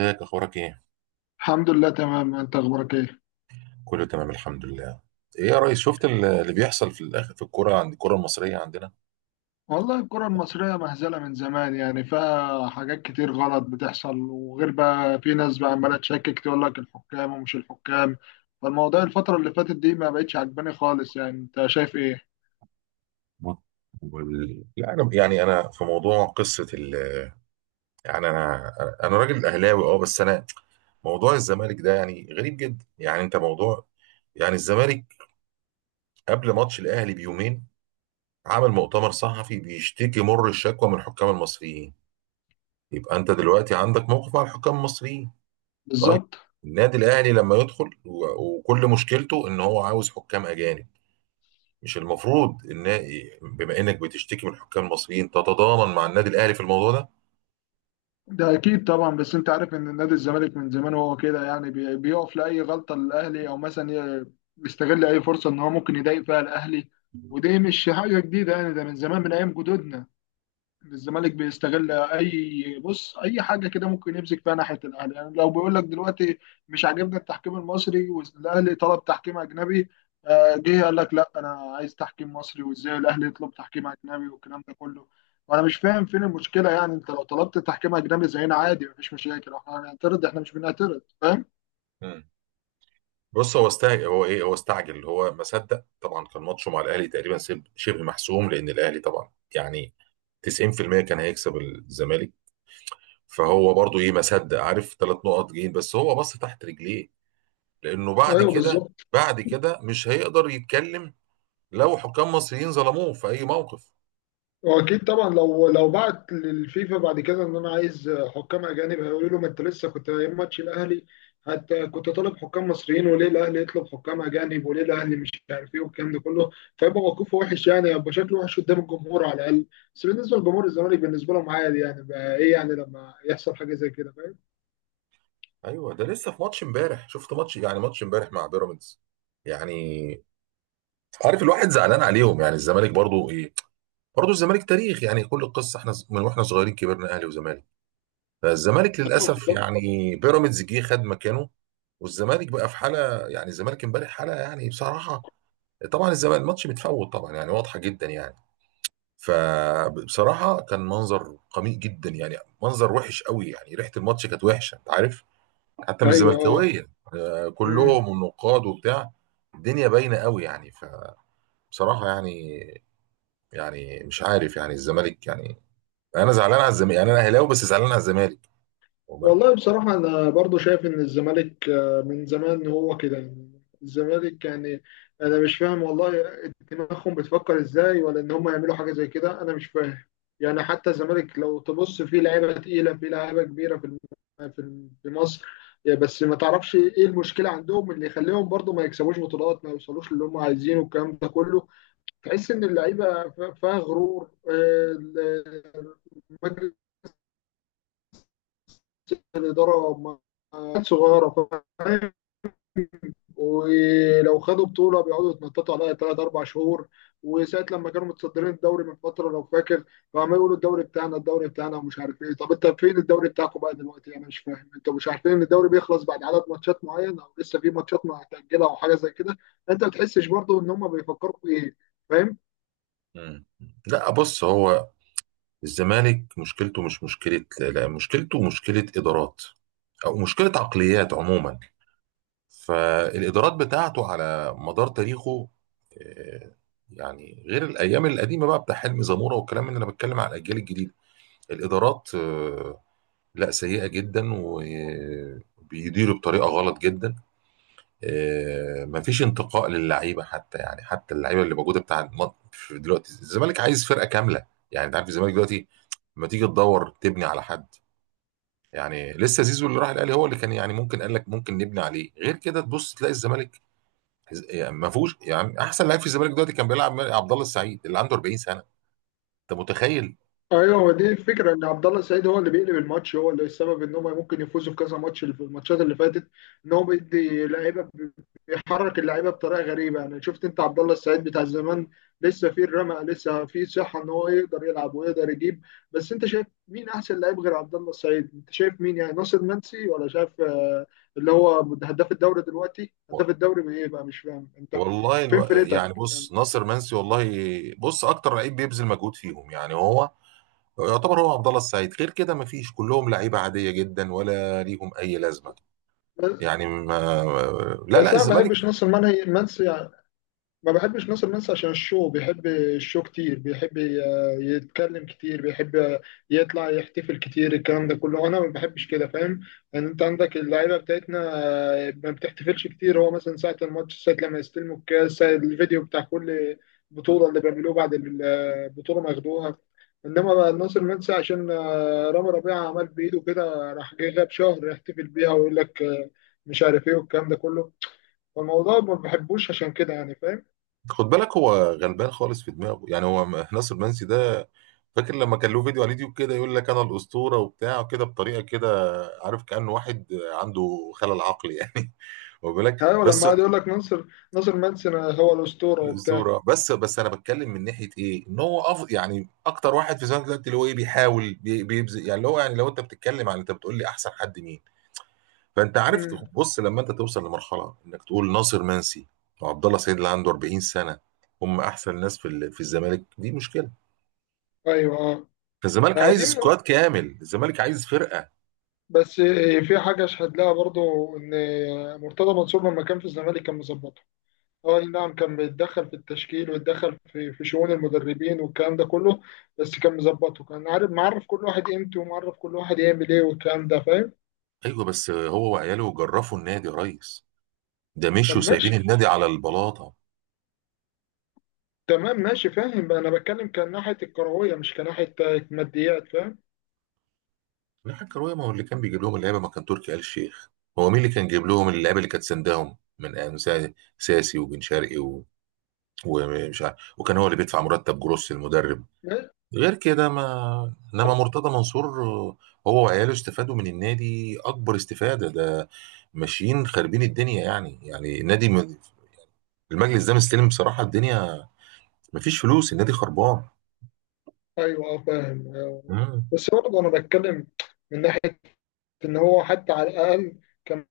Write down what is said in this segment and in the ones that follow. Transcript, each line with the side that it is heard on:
right: ازيك؟ اخبارك ايه؟
left: الحمد لله تمام. انت اخبارك ايه؟
right: كله تمام، الحمد لله. ايه يا ريس، شفت اللي بيحصل في الاخر في الكوره، عند الكوره المصريه عندنا؟
left: والله الكرة المصرية مهزلة من زمان، يعني فيها حاجات كتير غلط بتحصل، وغير بقى في ناس بقى عمالة تشكك تقول لك الحكام ومش الحكام. فالموضوع الفترة اللي فاتت دي ما بقتش عجباني خالص. يعني انت شايف ايه؟
right: بص، لا، انا يعني في موضوع قصه يعني انا راجل اهلاوي، اه، بس انا، موضوع الزمالك ده يعني غريب جدا، يعني انت موضوع، يعني الزمالك قبل ماتش الاهلي بيومين عمل مؤتمر صحفي بيشتكي مر الشكوى من الحكام المصريين. يبقى انت دلوقتي عندك موقف مع الحكام المصريين. طيب،
left: بالظبط.
right: النادي الاهلي لما يدخل و- وكل مشكلته ان هو عاوز حكام اجانب، مش المفروض ان، بما انك بتشتكي من الحكام المصريين، تتضامن مع النادي الاهلي في الموضوع ده؟
left: ده اكيد طبعا، بس انت عارف ان نادي الزمالك من زمان وهو كده، يعني بيقف لاي غلطة للاهلي، او مثلا ي- بيستغل اي فرصة ان هو ممكن يضايق فيها الاهلي. ودي مش حاجة جديدة، يعني ده من زمان من ايام جدودنا. الزمالك بيستغل اي، بص، اي حاجه كده ممكن يمسك فيها ناحيه الاهلي. يعني لو بيقول لك دلوقتي مش عاجبنا التحكيم المصري، والاهلي طلب تحكيم اجنبي، جه قال لك لا، انا عايز تحكيم مصري. وازاي الاهلي يطلب تحكيم اجنبي والكلام ده كله؟ وانا مش فاهم فين المشكله. يعني انت لو طلبت تحكيم اجنبي زينا عادي، مفيش مشاكل، احنا هنعترض؟ احنا مش بنعترض، فاهم.
right: مم. بص، هو استعجل، هو ما صدق طبعا، كان ماتشه مع الاهلي تقريبا شبه محسوم، لان الاهلي طبعا يعني 90% كان هيكسب الزمالك. فهو برضو ايه، ما صدق، عارف 3 نقط جايين، بس هو بص تحت رجليه، لانه بعد
left: ايوه
right: كده،
left: بالظبط.
right: مش هيقدر يتكلم لو حكام مصريين ظلموه في اي موقف.
left: واكيد طبعا لو بعت للفيفا بعد كده ان انا عايز حكام اجانب، هيقولوا له ما انت لسه كنت ايام ماتش الاهلي حتى كنت طالب حكام مصريين، وليه الاهلي يطلب حكام اجانب، وليه الاهلي مش عارف ايه والكلام ده كله. فيبقى موقفه وحش، يعني يبقى شكله وحش قدام الجمهور على الاقل. بس بالنسبه لجمهور الزمالك بالنسبه لهم عادي، يعني بقى ايه يعني لما يحصل حاجه زي كده، فاهم.
right: ايوه، ده لسه في ماتش امبارح، شفت ماتش، يعني ماتش امبارح مع بيراميدز، يعني عارف، الواحد زعلان عليهم، يعني الزمالك برضو ايه، برضو الزمالك تاريخ يعني، كل القصه احنا من واحنا صغيرين كبرنا اهلي وزمالك. فالزمالك
left: ايوه
right: للاسف،
left: بالظبط.
right: يعني بيراميدز جه خد مكانه، والزمالك بقى في حاله، يعني الزمالك امبارح حاله يعني بصراحه، طبعا الزمالك الماتش متفوت طبعا يعني، واضحه جدا يعني، فبصراحه كان منظر قميء جدا يعني، منظر وحش قوي يعني، ريحه الماتش كانت وحشه، انت عارف، حتى مش
left: ايوه اه.
right: زملكاويه. آه،
left: مم.
right: كلهم والنقاد وبتاع، الدنيا باينه قوي يعني، فبصراحه يعني، مش عارف يعني الزمالك يعني، انا زعلان على الزمالك، يعني انا اهلاوي بس زعلان على الزمالك. واخد بالك؟
left: والله بصراحة أنا برضو شايف إن الزمالك، من زمان هو كده يعني. الزمالك يعني أنا مش فاهم والله دماغهم بتفكر إزاي، ولا إن هم يعملوا حاجة زي كده. أنا مش فاهم. يعني حتى الزمالك لو تبص فيه لعيبة تقيلة، فيه لعيبة كبيرة في في مصر. يا بس ما تعرفش إيه المشكلة عندهم اللي يخليهم برضو ما يكسبوش بطولات، ما يوصلوش للي هم عايزينه والكلام ده كله. تحس إن اللعيبة فيها غرور، مجلس الإدارة صغيرة. ولو خدوا بطوله بيقعدوا يتنططوا عليها ثلاث اربع شهور. وساعه لما كانوا متصدرين الدوري من فتره، لو فاكر، فعمالين يقولوا الدوري بتاعنا، الدوري بتاعنا، ومش عارف ايه. طب انت فين الدوري بتاعكم بقى دلوقتي؟ انا مش فاهم. انتوا مش عارفين ان الدوري بيخلص بعد عدد ماتشات معين، او لسه في ماتشات ما هتاجلها او حاجه زي كده؟ انت ما بتحسش برضه ان هم بيفكروا في ايه؟ فاهم.
right: مم. لا بص، هو الزمالك مشكلته مش مشكله، لا مشكلته مشكله ادارات، او مشكله عقليات عموما، فالادارات بتاعته على مدار تاريخه، آه، يعني غير الايام القديمه بقى بتاع حلمي زموره والكلام، اللي انا بتكلم على الاجيال الجديده، الادارات لا سيئه جدا، وبيديروا بطريقه غلط جدا. مفيش انتقاء للعيبه حتى، يعني حتى اللعيبه اللي موجوده بتاع في دلوقتي، الزمالك عايز فرقه كامله. يعني انت عارف الزمالك دلوقتي، ما تيجي تدور تبني على حد، يعني لسه زيزو اللي راح الاهلي هو اللي كان يعني ممكن، قال لك ممكن نبني عليه، غير كده تبص تلاقي الزمالك، يعني ما فيهوش، يعني احسن لعيب في الزمالك دلوقتي كان بيلعب عبد الله السعيد، اللي عنده 40 سنه. انت متخيل؟
left: ايوه، هو دي الفكره، ان عبد الله السعيد هو اللي بيقلب الماتش، هو اللي السبب ان هم ممكن يفوزوا في كذا ماتش في الماتشات اللي فاتت، ان هو بيدي لعيبه، بيحرك اللعيبه بطريقه غريبه. يعني شفت انت عبد الله السعيد بتاع زمان لسه فيه الرمق، لسه فيه صحه ان هو يقدر يلعب ويقدر يجيب. بس انت شايف مين احسن لعيب غير عبد الله السعيد؟ انت شايف مين؟ يعني ناصر منسي؟ ولا شايف اللي هو هداف الدوري دلوقتي، هداف الدوري بايه بقى؟ مش فاهم انت.
right: والله،
left: فين
right: يعني
left: فرقتك؟
right: بص ناصر منسي والله. بص، اكتر لعيب بيبذل مجهود فيهم يعني هو، يعتبر هو عبد الله السعيد، غير كده مفيش، كلهم لعيبه عاديه جدا، ولا ليهم اي لازمه.
left: بس
right: يعني ما... لا، لا،
left: بس انا ما
right: الزمالك،
left: بحبش ناصر منسي. ما بحبش ناصر منسي عشان الشو، بيحب الشو كتير، بيحب يتكلم كتير، بيحب يطلع يحتفل كتير، الكلام ده كله انا ما بحبش كده، فاهم؟ ان انت عندك اللعيبه بتاعتنا ما بتحتفلش كتير. هو مثلا ساعه الماتش، ساعه لما يستلموا الكاس، ساعه الفيديو بتاع كل بطوله اللي بيعملوه بعد البطوله ما ياخدوها. انما بقى ناصر منسي عشان رامي ربيعه عمل بايده كده، راح جاي غاب شهر يحتفل بيها، ويقول لك مش عارف ايه، والكلام ده كله. فالموضوع ما بحبوش عشان كده يعني، فاهم؟
right: خد بالك هو غلبان خالص في دماغه، يعني ناصر منسي ده فاكر لما كان له فيديو على اليوتيوب كده، يقول لك انا الاسطوره وبتاع كده بطريقه كده، عارف كانه واحد عنده خلل عقلي يعني. خد بالك.
left: ايوه لما
right: بس،
left: قعد يقول لك ناصر، ناصر منسي هو الاسطوره وبتاع.
right: الاسطوره، بس انا بتكلم من ناحيه ايه، ان هو يعني اكتر واحد في زمانك دلوقتي اللي هو ايه بيحاول بيبذل يعني، اللي هو يعني لو انت بتتكلم عن، انت بتقول لي احسن حد مين؟ فانت عارف
left: امم
right: بص، لما انت توصل لمرحله انك تقول ناصر منسي وعبد الله سعيد اللي عنده 40 سنه هم احسن ناس في في الزمالك، دي مشكله.
left: ايوه اه.
right: فالزمالك
left: آه،
right: عايز
left: دي م-
right: سكواد كامل، الزمالك عايز فرقه.
left: بس آه، في حاجه اشهد لها برضو، ان مرتضى منصور لما كان في الزمالك كان مظبطه. اه أي نعم، كان بيتدخل في التشكيل ويتدخل في شؤون المدربين والكلام ده كله، بس كان مظبطه. كان عارف معرف كل واحد قيمته، ومعرف كل واحد يعمل ايه والكلام ده، فاهم.
right: ايوه، بس هو وعياله جرفوا النادي يا ريس، ده مشوا
left: طب
right: سايبين
left: ماشي.
right: النادي على البلاطه.
left: تمام ماشي فاهم بقى، انا بتكلم كان ناحيه الكرويه، مش كناحيه ماديات، فاهم.
right: لا كروية، ما هو اللي كان بيجيب لهم اللعيبة ما كان تركي آل الشيخ؟ هو مين اللي كان جايب لهم اللعيبة اللي كانت سندهم من أيام ساسي وبن شرقي ومش عارف، وكان هو اللي بيدفع مرتب جروس المدرب
left: ماشي؟
right: غير كده، ما، انما
left: طب-
right: مرتضى منصور، هو وعياله استفادوا من النادي اكبر استفاده، ده ماشيين خاربين الدنيا يعني، يعني النادي المجلس ده مستلم بصراحه الدنيا، مفيش فلوس، النادي خربان.
left: ايوه فاهم.
right: مم.
left: بس برضه انا بتكلم من ناحيه ان هو حتى على الاقل كان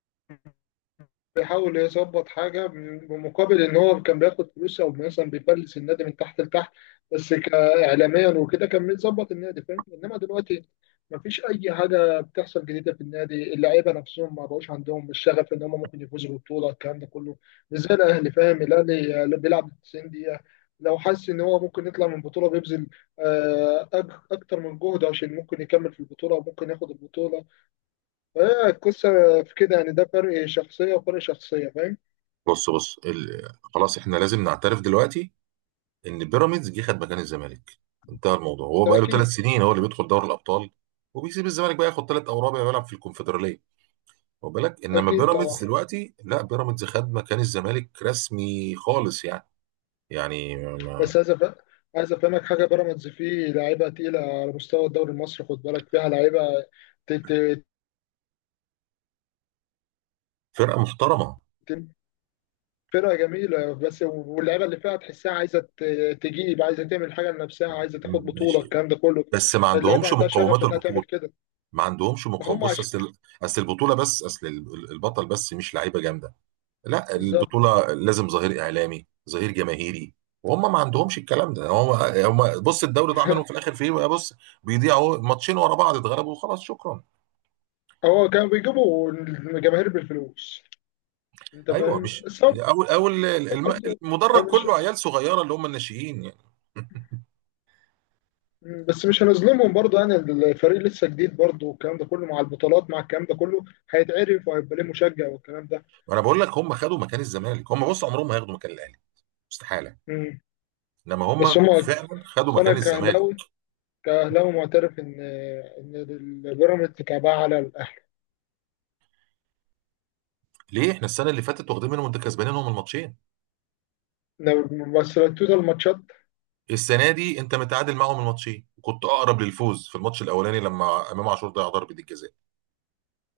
left: بيحاول يظبط حاجه، بمقابل ان هو كان بياخد فلوس، او مثلا بيفلس النادي من تحت لتحت. بس كاعلاميا وكده كان بيظبط النادي، فاهم؟ انما دلوقتي مفيش اي حاجه بتحصل جديده في النادي. اللعيبه نفسهم ما بقوش عندهم الشغف ان هم ممكن يفوزوا بالبطوله، الكلام ده كله. مش زي الاهلي، فاهم؟ الاهلي اللي بيلعب 90 دقيقة دقيقه، لو حس ان هو ممكن يطلع من البطوله بيبذل اكتر من جهده، عشان ممكن يكمل في البطوله وممكن ياخد البطوله. هي القصة في كده يعني، ده فرق شخصية وفرق شخصية، فاهم؟
right: بص خلاص، احنا لازم نعترف دلوقتي ان بيراميدز جه خد مكان الزمالك، انتهى الموضوع، هو
left: ده
right: بقى له ثلاث
left: أكيد.
right: سنين هو اللي بيدخل دوري الابطال، وبيسيب الزمالك بقى ياخد ثلاث او رابع يلعب في الكونفدراليه. واخد بالك؟ انما
left: أكيد طبعا.
right: بيراميدز دلوقتي، لا، بيراميدز خد مكان الزمالك رسمي خالص يعني، يعني ما-
left: بس عايز أفهمك حاجة، بيراميدز فيه لعيبة تقيلة على مستوى الدوري المصري، خد بالك، فيها لعيبة ت- ت-
right: فرقه محترمه.
left: ت- فرقة جميلة. بس واللعيبة اللي فيها تحسها عايزة تجيب، عايزة تعمل حاجة لنفسها، عايزة تاخد
right: مم،
left: بطولة،
right: ماشي،
left: الكلام ده كله.
right: بس ما
left: اللعيبة
right: عندهمش
left: عندها شغف
right: مقومات
left: إنها
right: البطوله،
left: تعمل كده.
right: ما عندهمش
left: ما
right: مقومات،
left: هم
right: بص،
left: عشان
right: اصل البطوله، بس اصل البطل، بس مش لعيبه جامده. لا،
left: بالظبط.
right: البطولة لازم ظهير إعلامي، ظهير جماهيري، وهم ما عندهمش الكلام ده. هم بص، الدوري ضاع منهم في الآخر في إيه، بص، بيضيعوا ماتشين ورا بعض، اتغلبوا وخلاص، شكرا.
left: هو كانوا بيجيبوا الجماهير بالفلوس، أنت
right: أيوه،
left: فاهم؟
right: مش
left: بس هم
right: أول
left: برضه. أنا
right: المدرج
left: مش.
right: كله عيال صغيرة، اللي هم الناشئين يعني.
left: مم، بس مش هنظلمهم برضه، يعني الفريق لسه جديد برضه، والكلام ده كله، مع البطولات مع الكلام ده كله هيتعرف، وهيبقى ليه مشجع والكلام ده.
right: وأنا بقول لك، هم خدوا مكان الزمالك، هم بص عمرهم ما هياخدوا مكان الأهلي، استحالة.
left: مم.
right: إنما
left: بس
right: هم
left: هما،
right: فعلا خدوا
left: بس
right: مكان
left: انا
right: الزمالك.
left: كاهلاوي، كاهلاوي معترف ان البيراميدز كعبها على الاهلي.
right: ليه؟ احنا السنة اللي فاتت واخدين منهم، انت كسبانينهم الماتشين،
left: إن، بس لو التوتال ماتشات.
right: السنة دي انت متعادل معاهم الماتشين، كنت اقرب للفوز في الماتش الاولاني لما امام عاشور ضيع ضربة الجزاء.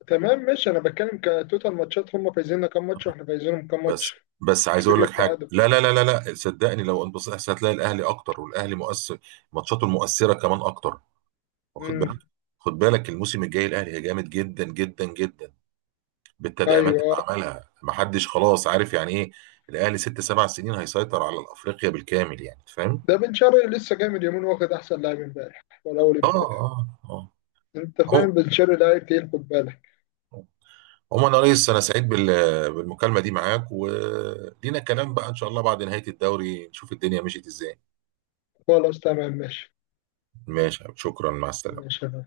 left: تمام ماشي. انا بتكلم كتوتال ماتشات، هما فايزيننا كام ماتش، واحنا فايزينهم كام
right: بس
left: ماتش.
right: بس
left: مش
right: عايز اقول
left: فكره
right: لك حاجه،
left: تعادل.
right: لا، لا، لا، لا، لا، صدقني لو انبسطت، هتلاقي الاهلي اكتر، والاهلي مؤثر ماتشاته المؤثره كمان اكتر. واخد
left: مم.
right: بالك؟ خد بالك الموسم الجاي الاهلي جامد جدا جدا جدا، بالتدعيمات
left: ايوه.
right: اللي عملها محدش خلاص عارف يعني ايه. الاهلي 6 7 سنين هيسيطر على افريقيا بالكامل يعني، فاهم؟
left: ده بن شرقي لسه جاي من يومين، واخد احسن لاعب امبارح ولا اول
right: اه،
left: امبارح.
right: اه، اه.
left: انت فاهم؟
right: عمو-
left: بن شرقي لاعب تقيل، خد بالك.
right: عموما يا ريس، انا سعيد بالمكالمه دي معاك، ولينا كلام بقى ان شاء الله بعد نهايه الدوري نشوف الدنيا مشيت ازاي.
left: خلاص تمام ماشي.
right: ماشي يا حبيبي، شكرا، مع السلامه.
left: ماشي يا فندم.